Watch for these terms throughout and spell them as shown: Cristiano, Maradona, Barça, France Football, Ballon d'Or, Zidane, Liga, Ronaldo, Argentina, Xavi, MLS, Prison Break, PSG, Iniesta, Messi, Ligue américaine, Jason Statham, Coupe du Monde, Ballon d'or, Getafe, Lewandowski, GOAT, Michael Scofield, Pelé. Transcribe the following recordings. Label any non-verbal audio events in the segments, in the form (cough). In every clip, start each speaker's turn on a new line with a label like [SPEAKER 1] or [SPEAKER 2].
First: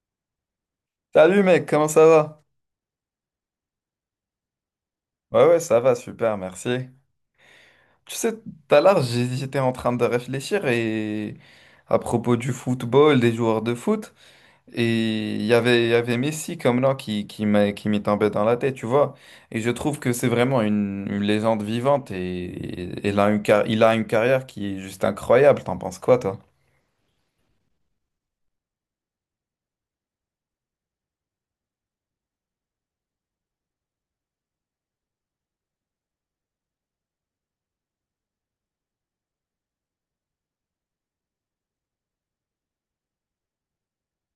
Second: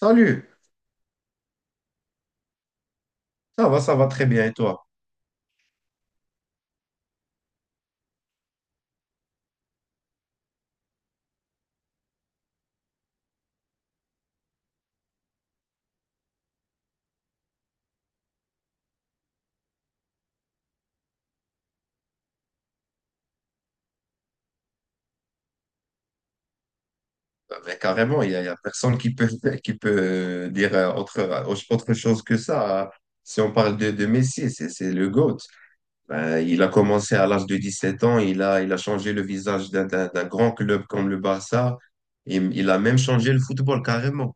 [SPEAKER 1] Salut,
[SPEAKER 2] Salut mec, comment ça va?
[SPEAKER 1] ça va très bien et toi?
[SPEAKER 2] Ouais, ça va, super, merci. Tu sais, tout à l'heure, j'étais en train de réfléchir et à propos du football, des joueurs de foot, et il y avait Messi comme nom qui m'est tombé dans la tête, tu vois. Et je trouve que c'est vraiment une légende vivante et il a il a une carrière qui est juste incroyable. T'en penses quoi, toi?
[SPEAKER 1] Bah, mais carrément, il y a personne qui peut, (laughs) qui peut dire autre, autre chose que ça, hein. Si on parle de Messi, c'est le GOAT. Ben il a commencé à l'âge de 17 ans, il a changé le visage d'un grand club comme le Barça, et il a même changé le football carrément.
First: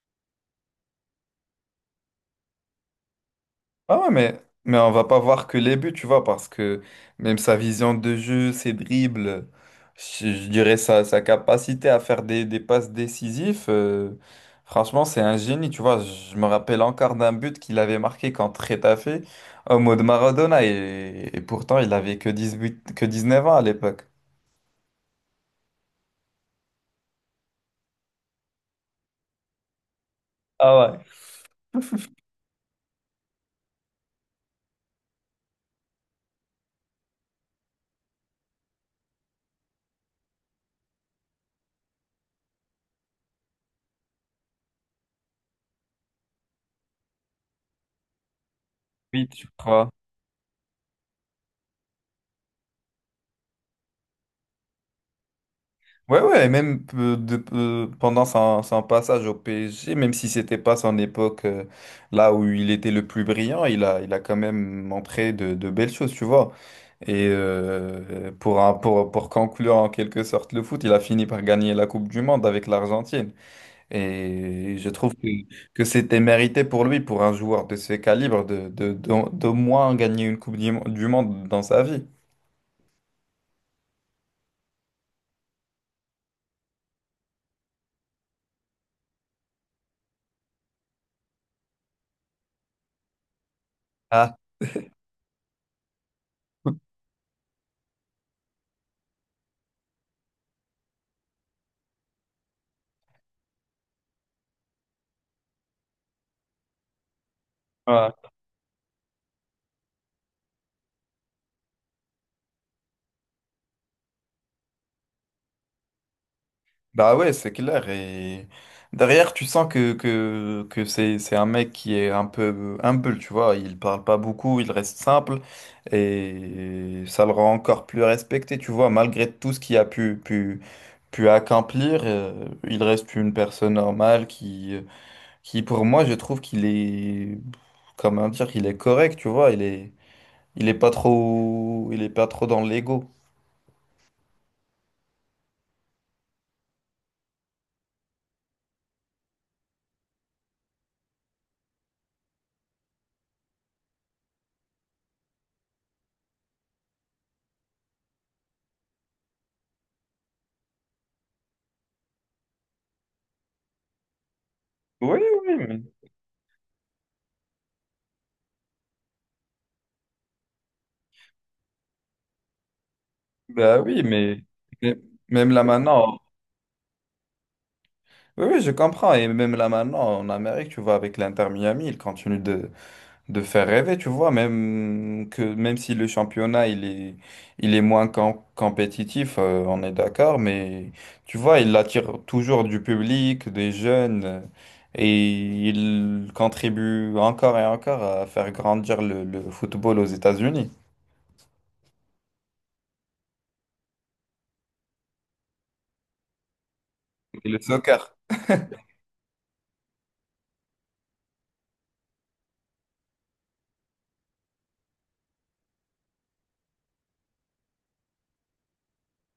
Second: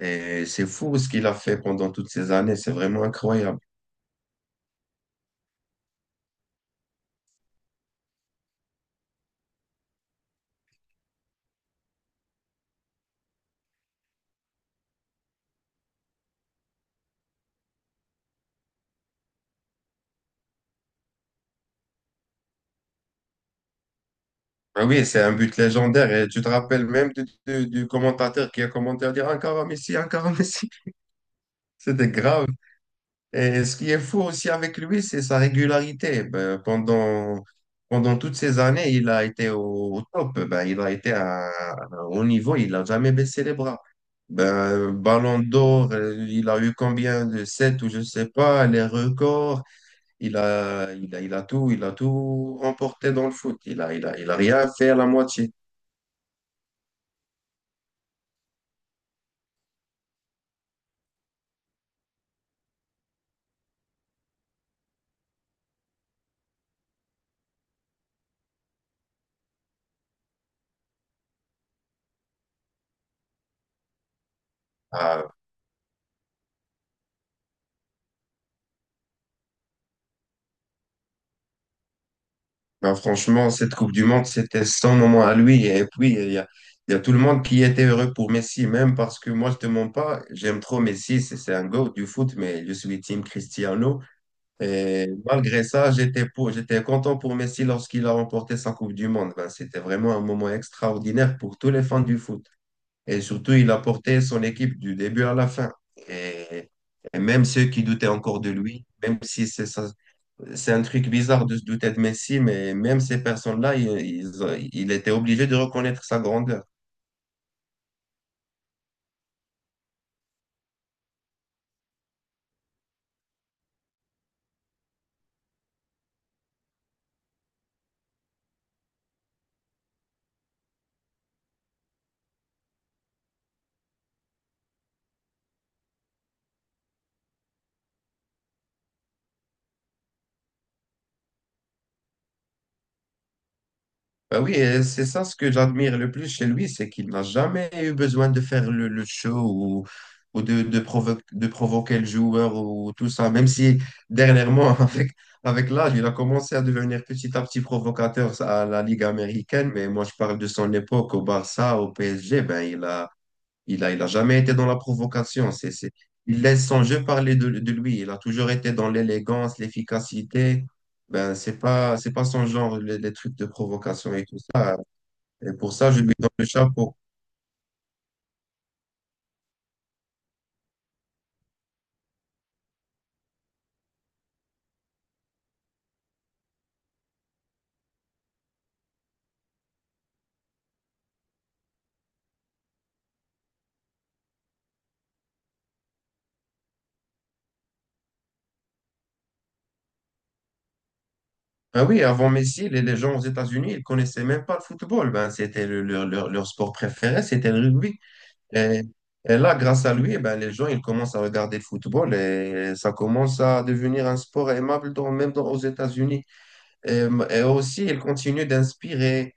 [SPEAKER 1] Et c'est fou ce qu'il a fait pendant toutes ces années. C'est vraiment incroyable.
[SPEAKER 2] Ah ouais, mais on va pas voir que les buts, tu vois, parce que même sa vision de jeu, ses dribbles, je dirais sa capacité à faire des passes décisives, franchement, c'est un génie, tu vois. Je me rappelle encore d'un but qu'il avait marqué contre Getafe au mode Maradona, et pourtant, il avait que 18, que 19 ans à l'époque.
[SPEAKER 1] Ah oui, c'est un but légendaire. Et tu te rappelles même du commentateur qui a commenté à dire: encore un Messi, encore un Messi.
[SPEAKER 2] Ah
[SPEAKER 1] (laughs)
[SPEAKER 2] ouais.
[SPEAKER 1] C'était
[SPEAKER 2] (laughs)
[SPEAKER 1] grave. Et ce qui est fou aussi avec lui, c'est sa régularité. Ben, pendant toutes ces années, il a été au top. Ben, il a été au niveau, il n'a jamais baissé les bras. Ben, Ballon d'or, il a eu combien de 7 ou je sais pas, les
[SPEAKER 2] 8, tu
[SPEAKER 1] records.
[SPEAKER 2] crois.
[SPEAKER 1] Il a tout remporté dans le foot. Il a rien fait à la moitié.
[SPEAKER 2] Ouais, ouais, et même pendant son passage au PSG, même si c'était pas son époque là où il était le plus brillant, il a quand même montré de belles choses, tu vois. Et pour conclure en quelque sorte le foot, il a fini par gagner la Coupe du Monde avec l'Argentine. Et je trouve que,
[SPEAKER 1] Ah,
[SPEAKER 2] que c'était mérité pour lui, pour un joueur de ce calibre, d'au moins gagner une du Monde dans sa vie.
[SPEAKER 1] ben franchement, cette Coupe du Monde, c'était son moment à lui. Et puis, il y a tout le monde qui était heureux pour Messi, même parce que moi, je te mens pas, j'aime trop Messi, c'est un go du foot, mais je suis team Cristiano.
[SPEAKER 2] Ah.
[SPEAKER 1] Et malgré ça, j'étais content pour Messi lorsqu'il a remporté sa Coupe du Monde. Ben, c'était vraiment un moment extraordinaire pour tous les fans du foot. Et surtout, il a porté son équipe du début à la fin. Et, et même ceux qui
[SPEAKER 2] (laughs)
[SPEAKER 1] doutaient
[SPEAKER 2] Ouais.
[SPEAKER 1] encore de lui, même si c'est sa, c'est un truc bizarre de se douter de Messi, mais même ces personnes-là, il était obligé de reconnaître sa grandeur.
[SPEAKER 2] Bah ouais, c'est clair. Et derrière, tu sens que c'est un mec qui est un peu humble, tu vois. Il parle pas beaucoup, il reste simple. Et ça le rend encore plus respecté, tu vois. Malgré tout ce qu'il a pu accomplir, il reste une personne normale qui pour moi, je trouve qu'il est, comment dire, qu'il est correct, tu vois. Il est pas trop, il est pas trop dans l'ego.
[SPEAKER 1] Bah oui, et c'est ça ce que j'admire le plus chez lui, c'est qu'il n'a jamais eu besoin de faire le show ou de provoquer le joueur ou tout ça. Même si dernièrement, (laughs) avec l'âge, il a commencé à devenir petit à petit provocateur à la Ligue américaine, mais moi je parle de son époque au Barça, au PSG, ben il a jamais été dans la
[SPEAKER 2] Oui,
[SPEAKER 1] provocation.
[SPEAKER 2] oui,
[SPEAKER 1] Il laisse son jeu parler de lui. Il a toujours été dans l'élégance, l'efficacité. Ben, c'est pas son genre, les trucs de
[SPEAKER 2] bah oui,
[SPEAKER 1] provocation et
[SPEAKER 2] mais
[SPEAKER 1] tout ça.
[SPEAKER 2] mais même
[SPEAKER 1] Et
[SPEAKER 2] là
[SPEAKER 1] pour ça, je lui
[SPEAKER 2] maintenant.
[SPEAKER 1] donne le chapeau.
[SPEAKER 2] Oui, oui, je comprends. Et même là maintenant, en Amérique, tu vois, avec l'Inter Miami, il continue de faire rêver, tu vois, même que même si le championnat il est moins compétitif, on est d'accord, mais tu vois, il attire toujours du public, des jeunes, et il contribue encore et encore à faire grandir le football aux États-Unis
[SPEAKER 1] Ah oui, avant Messi, les gens aux États-Unis, ils connaissaient même pas le football. Ben, c'était leur sport préféré,
[SPEAKER 2] et
[SPEAKER 1] c'était
[SPEAKER 2] le
[SPEAKER 1] le rugby.
[SPEAKER 2] soccer.
[SPEAKER 1] Et, et là, grâce à lui, ben, les gens, ils commencent à regarder le football et ça commence à devenir un sport aimable dans, aux États-Unis. Et aussi, elle continue d'inspirer.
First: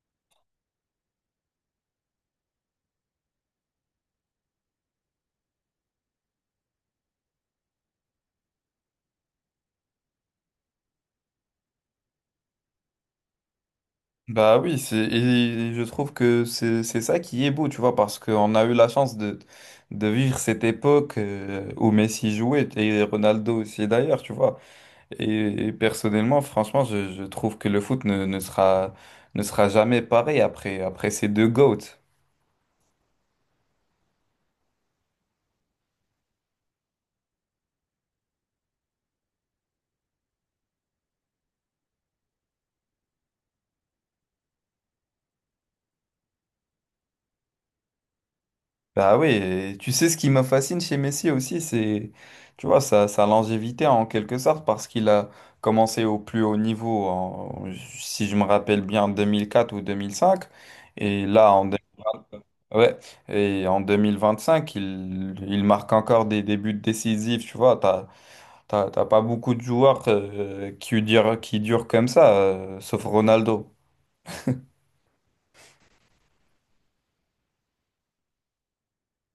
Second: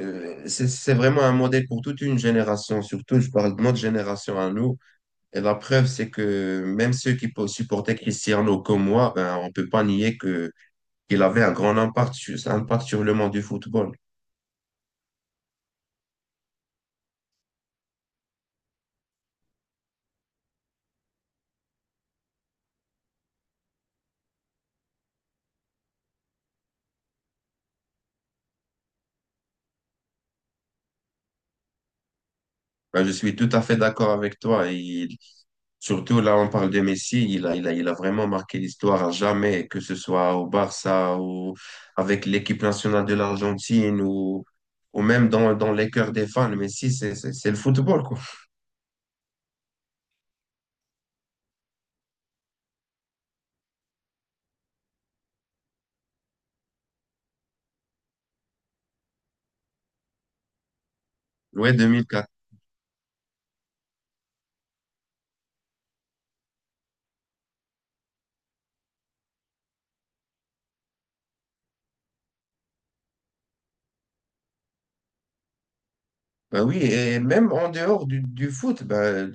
[SPEAKER 1] C'est vraiment un modèle pour toute une génération, surtout je parle de notre génération à nous. Et la preuve, c'est que même ceux qui supportaient Cristiano comme moi, ben, on peut pas nier que qu'il avait un grand un impact sur le monde du football.
[SPEAKER 2] Bah oui, c'est et je trouve que c'est ça qui est beau, tu vois, parce qu'on a eu la chance de vivre cette époque où Messi jouait et Ronaldo aussi d'ailleurs, tu vois. Et personnellement, franchement, je trouve que le foot ne sera jamais pareil après ces deux GOATs.
[SPEAKER 1] Ben, je suis tout à fait d'accord avec toi. Il, surtout là, on parle de Messi, il a vraiment marqué l'histoire à jamais, que ce soit au Barça ou avec l'équipe nationale de l'Argentine ou même dans les cœurs des fans. Messi, c'est le football, quoi.
[SPEAKER 2] Bah oui, et tu sais ce qui me fascine chez Messi aussi, c'est, tu vois, sa longévité en quelque sorte, parce qu'il a commencé au plus haut niveau, si je me rappelle bien, en 2004 ou 2005, et là,
[SPEAKER 1] Ouais, 2004.
[SPEAKER 2] ouais, et en 2025, il marque encore des buts décisifs, tu vois, t'as pas beaucoup de joueurs qui durent comme ça, sauf Ronaldo.
[SPEAKER 1] Ben oui, et même en dehors du foot, ben,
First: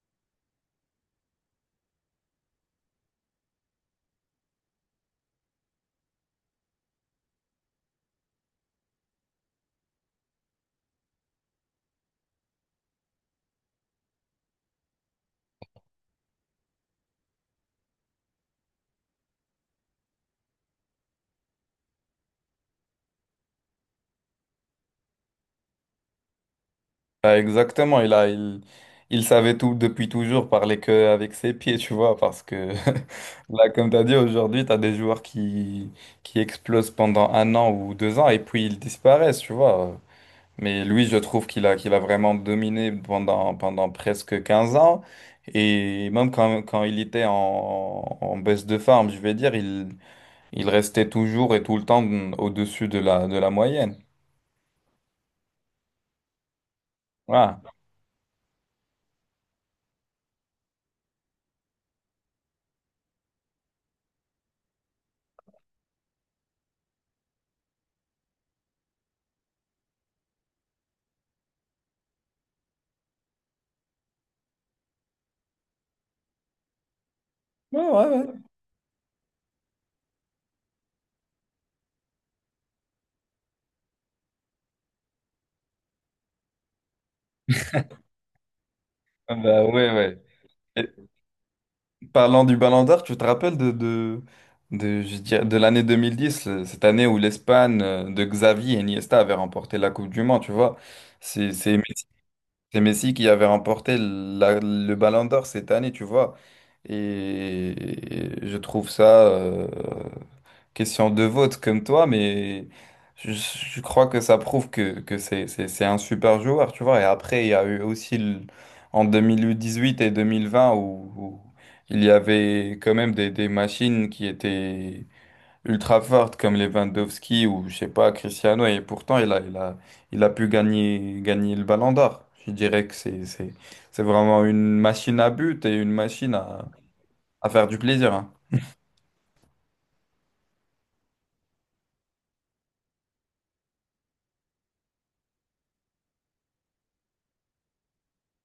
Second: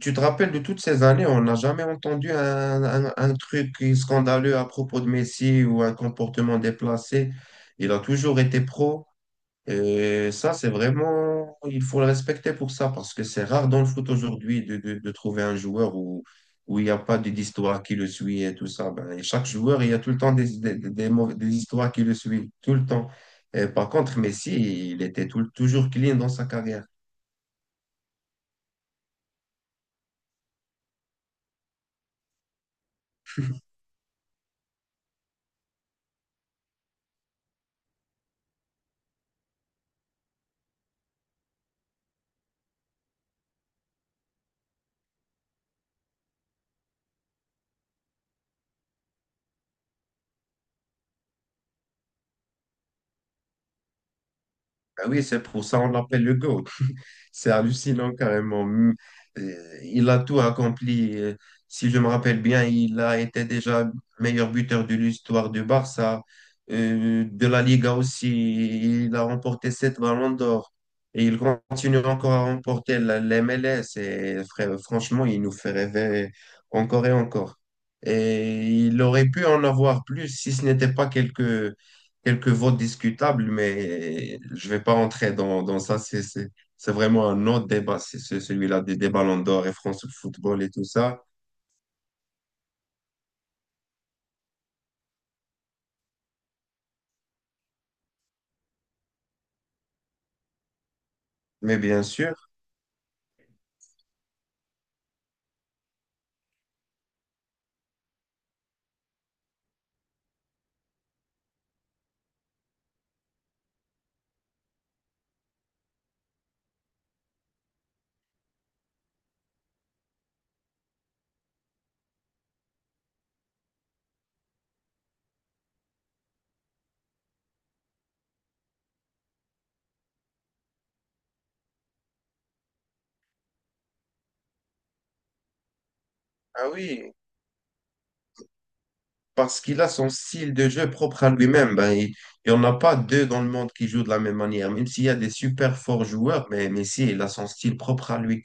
[SPEAKER 1] tu te rappelles de toutes ces années, on n'a jamais entendu un truc scandaleux à propos de Messi ou un comportement déplacé. Il a toujours été pro. Et ça, c'est vraiment, il faut le respecter pour ça, parce que c'est rare dans le foot aujourd'hui de trouver un joueur où, où il n'y a pas d'histoire qui le suit et tout ça. Ben, et chaque joueur, il y a tout le temps des histoires qui le suivent, tout le temps. Et par contre, Messi, il était toujours clean dans sa carrière.
[SPEAKER 2] Ah, exactement, il savait tout depuis toujours parler que avec ses pieds, tu vois, parce que (laughs) là, comme tu as dit, aujourd'hui, tu as des joueurs qui explosent pendant un an ou deux ans et puis ils disparaissent, tu vois. Mais lui, je trouve qu'il a vraiment dominé pendant presque 15 ans. Et même quand il était en baisse de forme, je vais dire, il restait toujours et tout le temps au-dessus de la moyenne.
[SPEAKER 1] Ben oui, c'est pour ça on l'appelle le GOAT. C'est
[SPEAKER 2] Voilà.
[SPEAKER 1] hallucinant carrément. Il a tout accompli. Si je me rappelle bien, il a été déjà meilleur buteur de l'histoire du Barça, de la Liga aussi. Il a remporté 7 ballons d'or. Et il continue encore à remporter la MLS. Et franchement, il nous fait rêver encore et encore.
[SPEAKER 2] Ouais, ouais, ouais.
[SPEAKER 1] Et il aurait pu en avoir plus si ce n'était pas quelques quelques votes discutables, mais je ne vais pas entrer dans ça. C'est vraiment un autre débat, c'est celui-là des Ballons
[SPEAKER 2] Bah,
[SPEAKER 1] d'Or et
[SPEAKER 2] ouais,
[SPEAKER 1] France
[SPEAKER 2] ouais.
[SPEAKER 1] Football et tout ça.
[SPEAKER 2] Parlant du Ballon d'Or, tu te rappelles je dirais, de l'année 2010, cette année où l'Espagne de Xavi et Iniesta avait remporté la Coupe du Monde, tu vois. C'est c'est
[SPEAKER 1] Mais bien
[SPEAKER 2] Messi,
[SPEAKER 1] sûr,
[SPEAKER 2] c'est Messi qui avait remporté le Ballon d'Or cette année, tu vois. Et, et je trouve ça, question de vote comme toi, mais je crois que ça prouve que c'est un super joueur, tu vois. Et après, il y a eu aussi en 2018 et 2020 où il y avait quand même des machines qui étaient ultra fortes comme Lewandowski ou je sais pas, Cristiano. Et pourtant, il a pu gagner le Ballon d'Or. Je dirais que c'est vraiment une machine à but et une machine à,
[SPEAKER 1] ah oui,
[SPEAKER 2] à faire du plaisir, hein.
[SPEAKER 1] parce qu'il a son style de jeu propre à lui-même. Ben, il n'y en a pas deux dans le monde qui jouent de la même manière, même s'il y a des super forts joueurs, mais Messi, il a son style propre à lui.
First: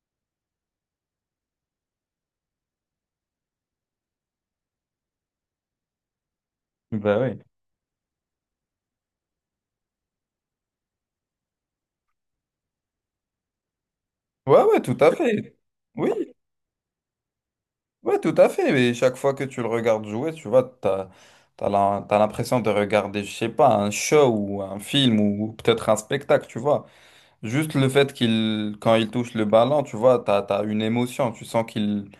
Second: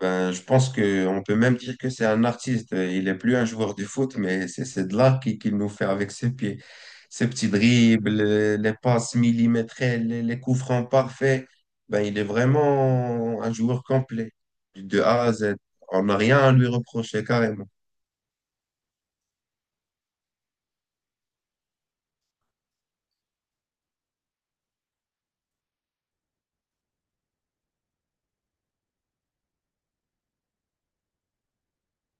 [SPEAKER 1] Ben, je pense qu'on peut même dire que c'est un artiste. Il n'est plus un joueur de foot, mais c'est de l'art qu'il nous fait avec ses pieds.
[SPEAKER 2] Bah
[SPEAKER 1] Ses
[SPEAKER 2] oui.
[SPEAKER 1] petits dribbles, les passes millimétrées, les coups francs parfaits. Ben, il est vraiment un joueur complet,
[SPEAKER 2] Ouais, ouais, tout
[SPEAKER 1] de
[SPEAKER 2] à
[SPEAKER 1] A à Z.
[SPEAKER 2] fait.
[SPEAKER 1] On
[SPEAKER 2] Oui,
[SPEAKER 1] n'a rien à lui reprocher, carrément.
[SPEAKER 2] ouais, tout à fait. Mais chaque fois que tu le regardes jouer, tu vois, t'as l'impression de regarder, je sais pas, un show ou un film ou peut-être un spectacle, tu vois. Juste le fait qu'il, quand il touche le ballon, tu vois, t'as une émotion. Tu sens qu'il,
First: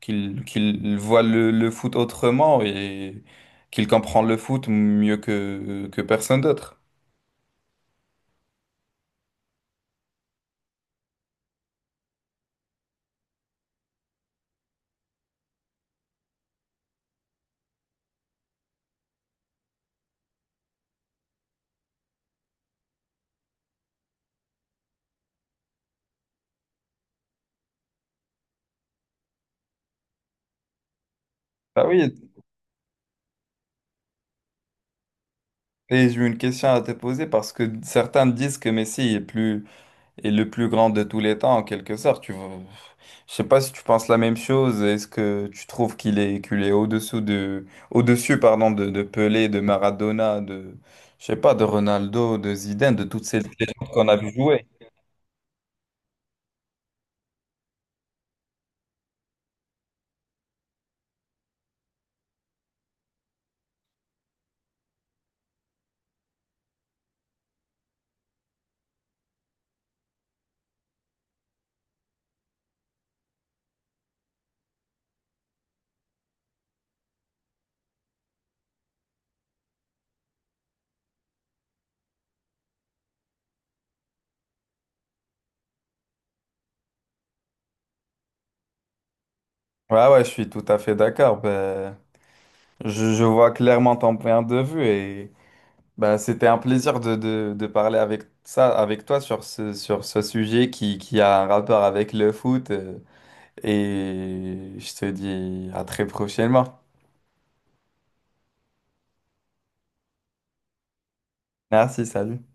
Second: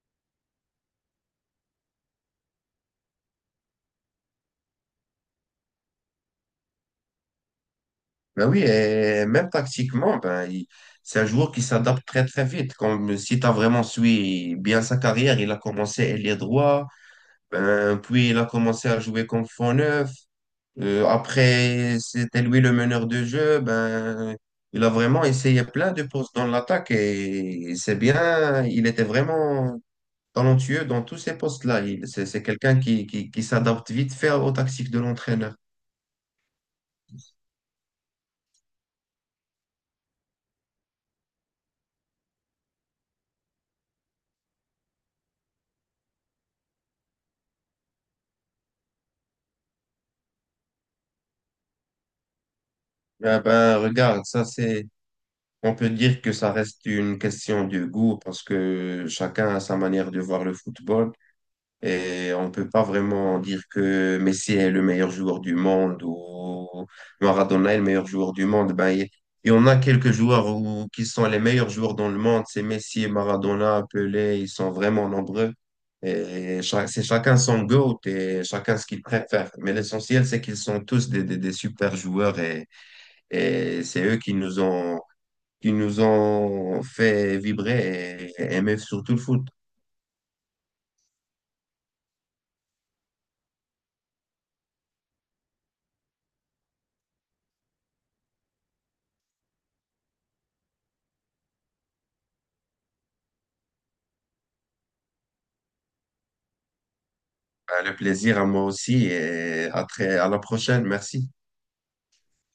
[SPEAKER 2] qu'il, qu'il voit le foot autrement et qu'il comprend le foot mieux que personne d'autre.
[SPEAKER 1] Ben oui, et même tactiquement, ben, c'est un joueur qui s'adapte très vite. Comme si tu as vraiment suivi bien sa carrière, il a commencé ailier droit, ben, puis il a commencé à jouer comme faux neuf. Après, c'était lui le meneur de jeu. Ben, il a vraiment essayé plein de postes dans l'attaque et c'est bien. Il était vraiment talentueux dans tous ces postes-là.
[SPEAKER 2] Bah
[SPEAKER 1] C'est
[SPEAKER 2] oui.
[SPEAKER 1] quelqu'un qui s'adapte vite fait aux tactiques de l'entraîneur.
[SPEAKER 2] Et j'ai une question à te poser parce que certains disent que Messi est plus Et le plus grand de tous les temps, en quelque sorte. Tu vois. Je sais pas si tu penses la même chose. Est-ce que tu trouves qu'il est au-dessous de, au-dessus, pardon, de Pelé, de Maradona, je sais pas, de Ronaldo, de Zidane, de toutes ces
[SPEAKER 1] Ben,
[SPEAKER 2] légendes qu'on a
[SPEAKER 1] regarde,
[SPEAKER 2] vu jouer?
[SPEAKER 1] on peut dire que ça reste une question de goût parce que chacun a sa manière de voir le football. Et on ne peut pas vraiment dire que Messi est le meilleur joueur du monde ou Maradona est le meilleur joueur du monde. Ben, il y en a quelques joueurs qui sont les meilleurs joueurs dans le monde. C'est Messi, Maradona, Pelé, ils sont vraiment nombreux. Et cha- c'est chacun son goût et chacun ce qu'il préfère. Mais l'essentiel, c'est qu'ils sont tous des super joueurs et c'est eux qui nous ont fait vibrer et aimer surtout le foot.
[SPEAKER 2] Ouais, ouais, je suis tout à fait d'accord. Ben, je vois clairement ton point de vue et ben, c'était un plaisir de parler avec ça, avec toi sur ce sujet qui a un rapport avec le foot. Et je te dis à très prochainement.
[SPEAKER 1] Ben, le plaisir à moi aussi et à très, à la prochaine. Merci.
[SPEAKER 2] Merci, salut.